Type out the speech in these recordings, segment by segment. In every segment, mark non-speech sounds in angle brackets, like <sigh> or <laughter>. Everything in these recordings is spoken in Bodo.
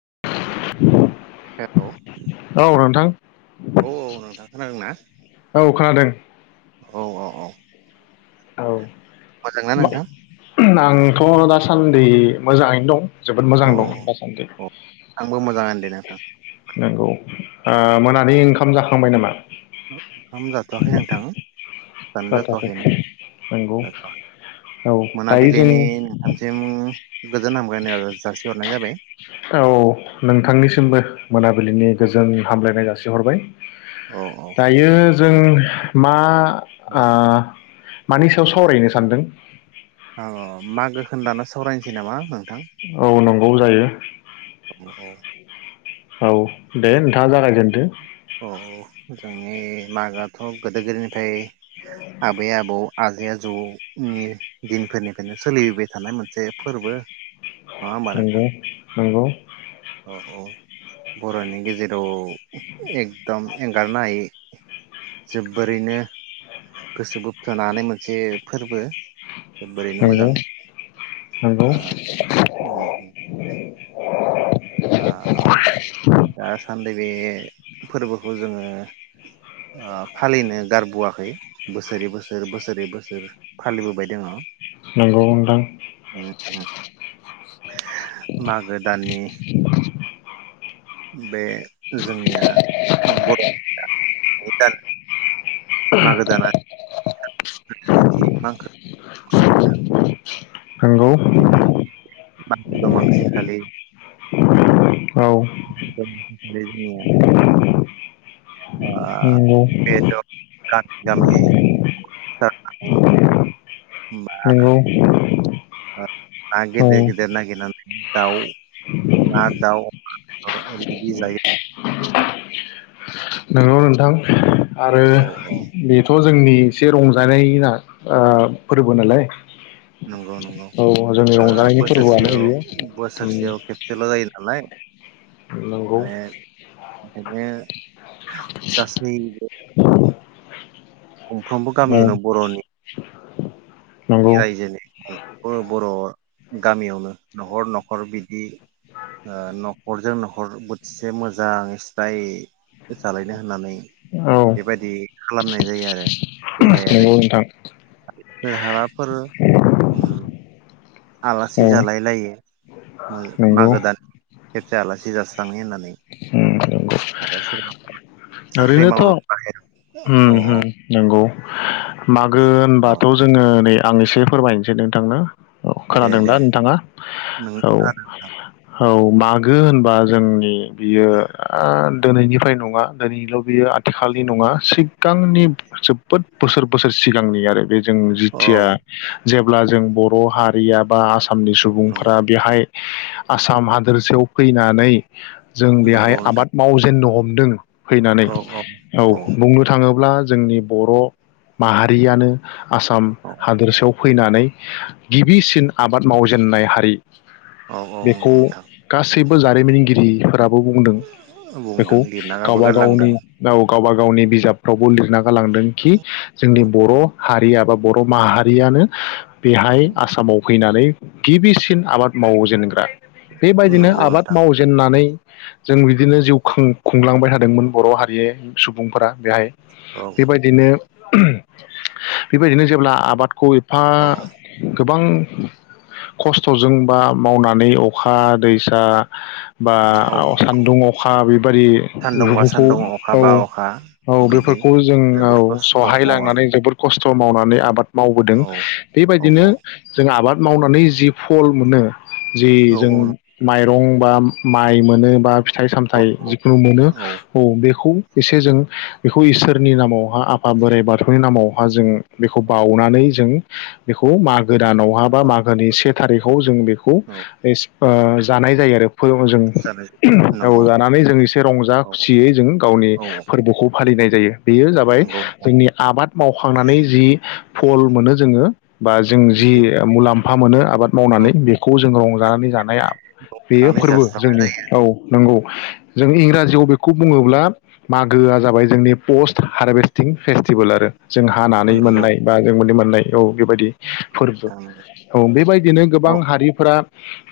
<unintelligible> हेलौ औ नोंथां औ नोंथां खोनादों ना? <unintelligible> औ खोनादों। औ औ औ। औ। मोजांना नोंथां? <unintelligible> आंथ' दासान्दि मोजाङैनो दं जोबोद मोजां अ दं दासान्दि अ आंबो मोजाङानो दे नोंथां नोगौ ओ मोनानि ओंखाम जाखांबाय नामा ओंखाम जाथ'वाखै नोंथां दानो जाथ'वाखै नंगौ जाथ'वाखैनो औ दायो जों मोनाबिलिनि नोंथामसिम गोजोन हामब्लाय आरो जासिहरनाय जाबाय औ ओ नोंथांनिसिमबो मोनाबिलिनि गोजोन हामलायनाय जासिहरबाय औ औ दायो जों मा औ आ मानि सायाव सावरायनो सानदों औ मागो खोनो दानो सावरायनोसै नामा नों औ नं औ जायो ओ औ दे नोंथाङा जागाय जेन्दो औ जोंनि मागोआथ' गोदो गोदायनिफ्राय आबै आबौ आजै आजौनि दिनफोरनिफ्रायनो सोलिबाय थानाय मोनसे फोरबो नङा होमबा नोंथां? नोंगो नंगौ औ औ बर'नि गेजेराव एकदम एंगारनो हायै जोब्बोरैनो गोसो बोबथानो हानाय मोनसे फोरबो जोबबोरैनो नंगौ मोजां नंगौ ओ उम उम आ अ दा सान्दै बे फोरबोखौ जोङो ओ फालिनो गारबोआखै बोसोरै बोसोर बोसोरै बोसोर फालिबोबाय दङ नंगौ नोंथां उम उम मागो दाननि बे जोंनिया बर' <unintelligible> मागो दाना नंगौ मा दमांसि खालि औ <unintelligible> <unintelligible> ओ नंगौ बेद गामि गामि जानानै नंगौ ओ औ नागेदेर गेदेर नागेर दाउ ना दाउ रेदि जायो <inaudible> नोंगौ नोंथां। आरो औ औ बेथ' जोंनि एसे रंजानाय ओ फोरबो नालाय नंगौ नंगौ औ जोंनि ओ रंजानायनि फोरबोआनो बोसोरसेयाव बेयो बोसोरसेयाव उम खेबसेल' जायो नालाय नंगौ माने बिनो गासैबो गंफ्रोमबो औ गामियावनो बर'नि नंगौ रायजोनि बर' बर' गामियावनो न'खर न'खर बिदि ओ न'खरजों न'खर बोथिसे मोजां स्राइ जालायनो होननानै औ बेबायदि खालामनाय जायो आरो। नंगौ गेदेरै नोंथां। सोरहाबाफोर उम आलासि औ जालाय लायो। मो नंगौ मागो दान जा आलासि जास्रांनि होननानै। उम नंगौ आरो <unintelligible> ओरैनोथ' मावनो औ उम उम औ नंगौ। औ। मागो औ होनबाथ' जोङो नै आं एसे फोरमायनोसै नोंथांनो औ दे खोनादों दे दा नोंथाङा नों औ। खोनादों नोंथां औ मागो होनबा जोंनि बियो ओ दिनैनिफ्राय नंङा दिनैल' बियो आथिखालनि नङा सिग <unintelligible> गांनि जोब - बोसोर बोसोर सिगांनि आरो बे जों औ जिथिया जेब्ला जों बर' हारिया बा आसा -आमनि नंगौ सुबुंफोरा बेहाय आसाम हादोरसायाव फैनानै जों बेहाय नंगौ नोंथां आबाद मावजेननो हम दोङो फैनानै औ बुंनो थाङोब्ला जोंनि बर' माहारियानो आसाम औ हादोरसायाव फैनानै गिबिसिन आबाद मावजेननाय हारि औ औ नंगौ बेखौ नोंथां गासै जारिमिनगिरिफोरा बुंदों बेखौ। बुंदों लिरना गाबो गावबा गारलांदों -गावनि राव गावबा -गावनि बिजाबफ्रावबो लिरना गालांदों खि जोंनि औ बर' हारिया बा बर' माहारियानो बेहाय आसामाव फैनानै गिबिसिन आबाद मावजेनग्रा बेबायदिनो नंगौ आबाद नोंथां मावजेननानै जों बिदिनो जिउ खुंलांबाय थादों <unintelligible> बर' हारि सुबुंफोरा बेहाय औ बेबायदिनो बेबायदिनो जेब्ला आबादखौ औ <unintelligible> गोबां खस्थ'जों बा मावनानै अखा दैसा बा औ नंगौ सान्दुं, अखा बेबायदि सान्दुंबा सान्दुं औ अखाबा अखा -औ बिदि बेफोरखौ जों जोबोद औ खस्थ' मावनानै सहायलांनानै जोबोद खस्थ' <unintelligible> मावनानै आबाद मावबोदों औ औ बेबायदिनो जों आबाद मावनानै जि फल मोनो। जि औ जों औ नंगौ माइ दंबा माइ मोनोबा फिथाइ- सामथाइ जिखुनु मोनो। औ बेखौ एसे जों बेखौ इसोरनि नामाव <unintelligible> आफा बोराइ बाथौनि नामाव जों बेखौ बावनानै जों बेखौ माग गोदानावहा औ बा मागोनि से थारिखआव जों बेखौ औ ओ जानाय जायो आरो जों जानाय नंगौ जानानै जों एसे रंजा औ खुसियै जों गावनि औ फोरबोखौ फालिनाय जायो बेयो जाबाय नंगौ जोंनि आबाद मावखांनानै जि फल मोनो जोङो बा जों जि मुलाम्फा मोनो आबाद बेखौ मावनानै बेखौ जों रंजानानै जानाया बेयो लानानै फोरबो जास्रांनाय जोंनि औ नंगौ। जों इंराजियाव बे खौ बुङोब्ला मागोआ जाबाय जोंनि पस्ट हारभेस्टिं फेस्टिभेल आरो जों हानानै नंगौ मोननाय बा जों मोनदि मोन नाय औ बेबायदि फोरबो नोंथां नंगौ औ बेबायदिनो औ गोबां हारिफोरा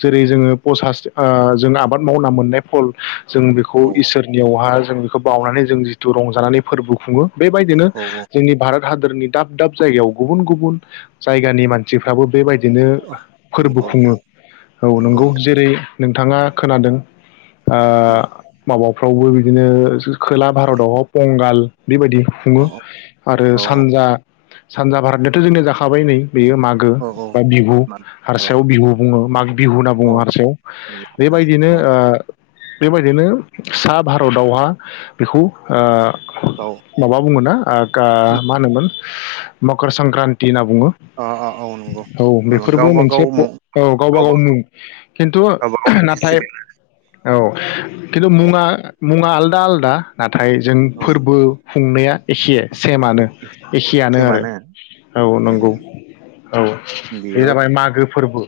जेरै जोङो पसास ओ जों आबाद मावना मोननाय फल जों बेखौ औ इसोर यावहा जों बेखौ बावनानै जों जिथु रंजानानै फोरबो खुङो बेबायदिनो औ औ जोंनि भारत हादोरनि दाब दाब जायगायाव गुबुन गुबुन जायगानि मानसिफ्राबो बेबायदि बिदिनो औ फोरबो नंगौ खुङो नोंथां औ नंगौ जेरै नोंथाङा खोनादों ओ नोंथां माबाव फ्रावबो बिदिनो खोला भारताव पंगाल बेबायदि खुङो औ आरो औ सानजा सानजा भारतनियाथ जोंनिया जाखाबाय नै बेयो मागो औ औ बा बिहु थाबाय हारसायाव बिहु बुङो माग बिहु होनना औ बुङो हारसायाव नंगौ नोंथां बेबायदिनो औ बेबायदिनो सा भारतावहा बेखौ ओ गाव माबा बुङोना आ गा मा होनोमोन मकरसंक्रान्ति होनना बुङो अ अ औ नंगौ औ बेफोरबो गावबा मोनसे गाव औ गावबा गाव मुं खिन्थु गावबा गावनि नाथाय औ औ मुङा मुङा आलदा आलदा ना थाय जों औ फोरबो खुंनाया एखे फोरबो सेमानो एखेयानो आरो सेमानो औ एखेयानो नंगौ औ बे बेयाव जाबाय मागो फोरबो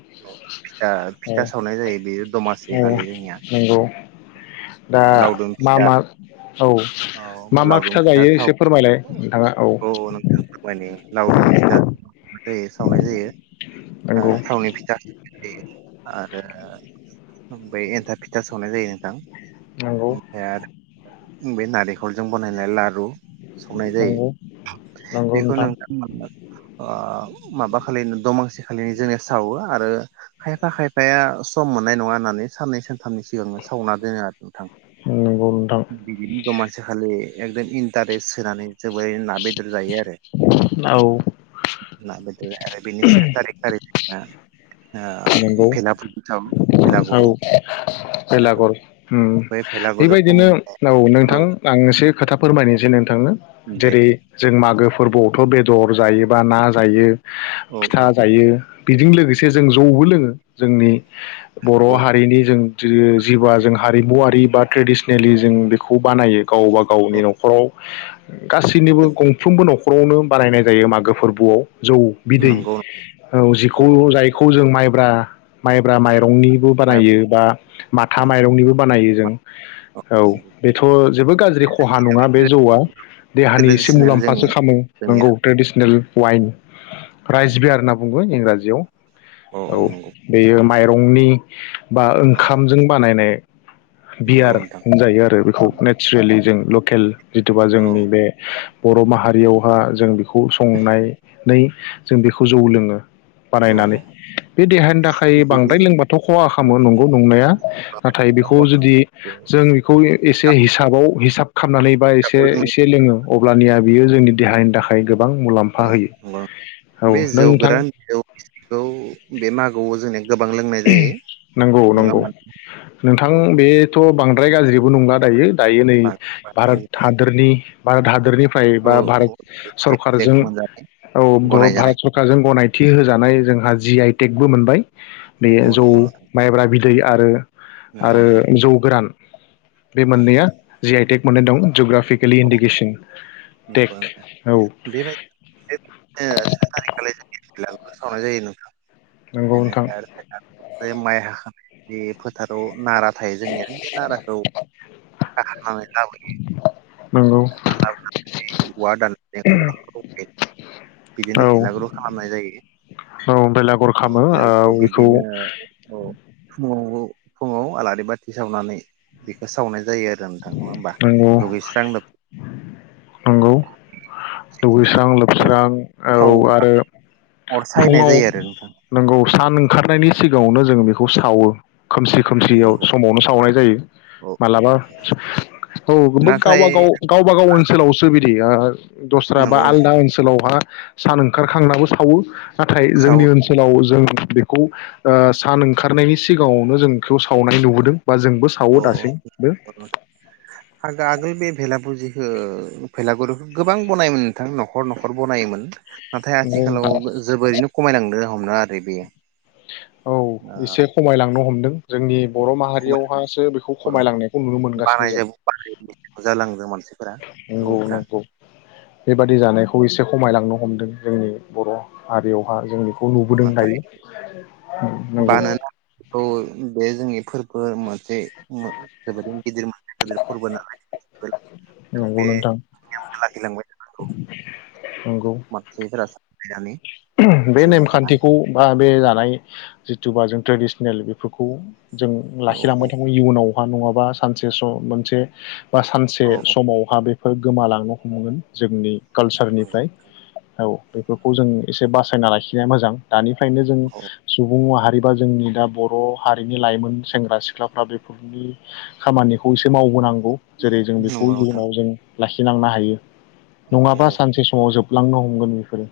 फिथा औ फिथा सावनाय जायो बेयो दमासि औ खालि जोंनिया नंगौ दा ओ लावदुम मा फिथा मा औ मा औ मा लावदुम फिथा जायो थाव एसे फोरमायलाय औ नोंथाङा औ नोंथां फोरमायनो लावदुम फिथा जायो सावनाय जायो नंगौ ओ थावनि फिथा बिब्दि आरो ओमफ्राय एन्थाब फिथा सावनाय जायो नोंथां नंगौ इनिफ्राय आरो बे नारेंखलजों बनायनाय लारु संनाय जायो नंगौ नंगौ बेखौ नोंथां नोंथांमोना ओ माबा खालि दमांसि खालि जोंनिया सावो आरो खायफा खायफाया सम मोननाय नङा होननानै साननै सानथामनि सिगांनो सावना दोनो आरो नोंथां नंगौ नोंथां बिदिनो दमासि खालि <unintelligible> इन्टारेस्ट होनानै जोबोरै ना बेदर जायो आरो औ नाजों आरो बिनिस थारिख-थारिख आ ओ नंगौ भेला फुथाम भेलागुरु भेलागुरु बेलागुर उं बे भेलागुरुखौ बेबायदिनो औ नोंथां आं एसे खोथा फोरमायनोसै नोंथांनो दे जेरै जों मागो फोरबोआवथ बेदर जायोबा ना जायो औ फिथा जायो बेजों लोगोसे जों जौबो लोंङो जोंनि बर हारिनि जों जो जिवा जों हारिमुवारि बा ट्रेडिसनेलि जों बेखौ खौ बानायो गावबा औ नंगौ औ गावनि नखराव गासैनिबो गंफ्रोमबो न'ख न'खरावनो बानायनाय जायो मागो फोरबोआव जौ बिदै नंगौ औ जिखौ जाय, माइब्रा माइब्रा माइरंनिबो बानायो माइब्रा बा माथा औ माइरंनिबो बानायो जों, औ नंगौ बेथ' जोबोद गाज्रिख खहा नंङा बे जौआ देहानि एसे ट्रेडिसनेल जोंनि मुलाम्फासो खालामो जोंनिया नंगौ ट्रेडिसनेल। उवाइन रायजिबाय आरोना बुं बो इंराजियाव, औ बेयो माइरंनि बा औ ओंखामजों बानायनाय, नंगौ बियार नोंथां होनजायो आरो बेखौ औ नेचुरेलि जों लकेल जिथुबा जोंनि बे, बर' माहारियावहा जों बेखौ संनायनै जों बेखौ जौ लोंङो। औ बानायनानै बे देहानि थाखाय औ बिदि बांद्राय लोंबाथ' खहा खालामो औ नंगौ नंनाया नाथाय बेखौ जुदि जों बेखौ एसे हिसाबाव हिसाब खालामनानै बा एसे-एसे लोंङो अब्लानिया बियो जोंनि देहानि थाखाय गो बां मुलाम्फा नंगौ होयो औ नों नोंथां, खौ बे मागोआव <unintelligible> जायो नंगौ नङा नंगौ नोंथां होमबा बे, थ' बांद्राय गाज्रिबो नंला दायो, दायो नै भारत नोंथां? हादोरनि, भारत हादोरनि, निफ्राय औ बा भारत औ जेग जेग सरखारजों मोनजानाय औ गनायजानाय भारत सरखारजों गनाय, थि होजानाय जोंहा जि आइ टेकबो मोनबाय, औ बेयो जौ नंगौ नोंथां माइब्रा बि दै आरो नंगौ आरो नोंथां जौ गोरान, बे औ मोननैया जि आइटेक, मोननाय दं जग्राफ केलि औ इनडेकेसन नंगौ टेग नोंथां औ बेबायदिनो <unintelligible> नंगौ नोंथां <unintelligible> बे माइ हाखांनाय बे फोथाराव नारा थायो जोंनिया बे नाराखौ हानानै लाबोयो नंगौ हानानै लाबोखांनानै औवा दाननानै औवाखौ बिदिनो औ भिलागुरबो खालामनाय जायो औ बेलागर औ खामो भिलागुरखौ बेखौ बिदिनो औ फुं ङाव फुङाव आलारि बाथि सावनानै बेखौ सावनाय जायो आरो नङा होमबा नंगौ दुगैस्रां नंगौ <unintelligible> दुगैस्रां लोबस्रां औ थाव आरो अर सायनाय फुङाव जायो आरो नोंथां नंगौ सान ओंखारनायनि सिगाङावनो जोङो बेखौ सावो खोमसि खोमसियाव नंगौ समावनो सावनाय जायो औ मालाबा औ बे नाथाय गावब गाव गावबा गाव ओनसोलावसो बिदि बि दस्रा बा नंगौ आलदा नोंथां ओनसोलावहा सान ओंखारखांनाबो सावो नाथाय साव जोंनि ओनसोलाव जों बेखौ ओ सान ओंखारनायनि सिगाङावनो जों बेखौ सावनाय नुबोदों बा जोंबो औ सावो दासिमबो आ आगोल बे भेला <unintelligible> भेलागुर गोबां बनायोमोन नोंथां न'खर न'खर बनायोमोन नाथाय नंगौ आथिखालाव नोंथां जोबोरैनो खमायलांदों हमनो आरो बे बेयो औ एसे खमायलांनो हमदों जोंनि बर' खमाय माहारियावहासो बेखौ गरम खमायलांनायखौ नुनो मोनगासिनो जों बानायजोब बानाय जालांदों मानसिफोरा नोंंगौ सुबुंफोरा नंगौ बेबादि जानायखौ एसे खमायलांनो हमदों जोंनि बर' हारियावहा जोंनि नाथाय <unintelligible> नंगौ बे जोंनि फोरबो मोनसे माब गिदिर मा गिदिर फोरबो नालाय फोर नंगौ नोंथां नंगौ मान्सिफोरा सानलाय नानै बे नेमखान्थिखौ बा बे जानाय जिथुबा जों ट्रेडिसनेल बेफोरखौ जों औ लाखिलांबाय औ थाङो इयुनाव अहा नङाबा सानसे सम मोनसे बा सानसे औ औ समावहा बे फोर गोमालांनो हमगोन जोंनि नंगौ कालसारनिफ्राय औ। बेफोरखौ जों एसे बासायना लाखिनाया मोजां। दानिफ्रायनो जों औ सुबुं माहारि बैबा जोंनि दा बर' हारिनि लाइमोन सेंग्रा सिख्लाफ्रा बेफोरनि खामानिखौ एसे मावबोनां गौ जेरै जों बेखौ नंगौ नोंथां इयुनाव जों लाखिलांनो हायो। औ नङाबा औ सानसे समाव जोब लांनो हमगोन बेफोरो।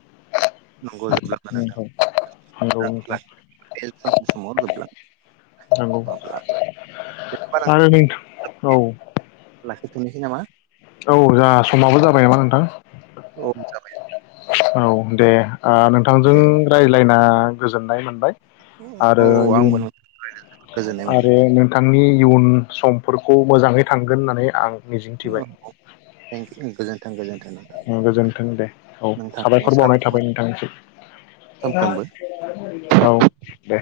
नंगौ जोबलांगोन नोंथां नंगौ नोंथां नोंथां <unintelligible> सानसे समाव जोबलाङो। नंगौ माब्ला बा दे ओमबा आरो नोंथां औ <unintelligible> लाखिथ'नि। सै नामा? औ जा समाबो जाबाय नामा औ नोंथां? जाबाय औ दे। ओ नोंथांजों दे रायज्लायना गोजोननाय मोनबाय। अ' औ आरो आंबो इयुन नोंथांजों रायज्लायना जोबोर गोजोननाय मोनबाय ‌। नोंनि इयुन समफोरखौ मोजाङै थांगोन होननानै आं अ' मिजिंथिबाय औ थेंकि गोजोनथों गोजोन ओम गोजोन्थों दे औ नोंथांनि साबायखर बावनाय सानखौ थाबाय मोजां सानफ्रोमबो नोंथांनिसिम औ दे।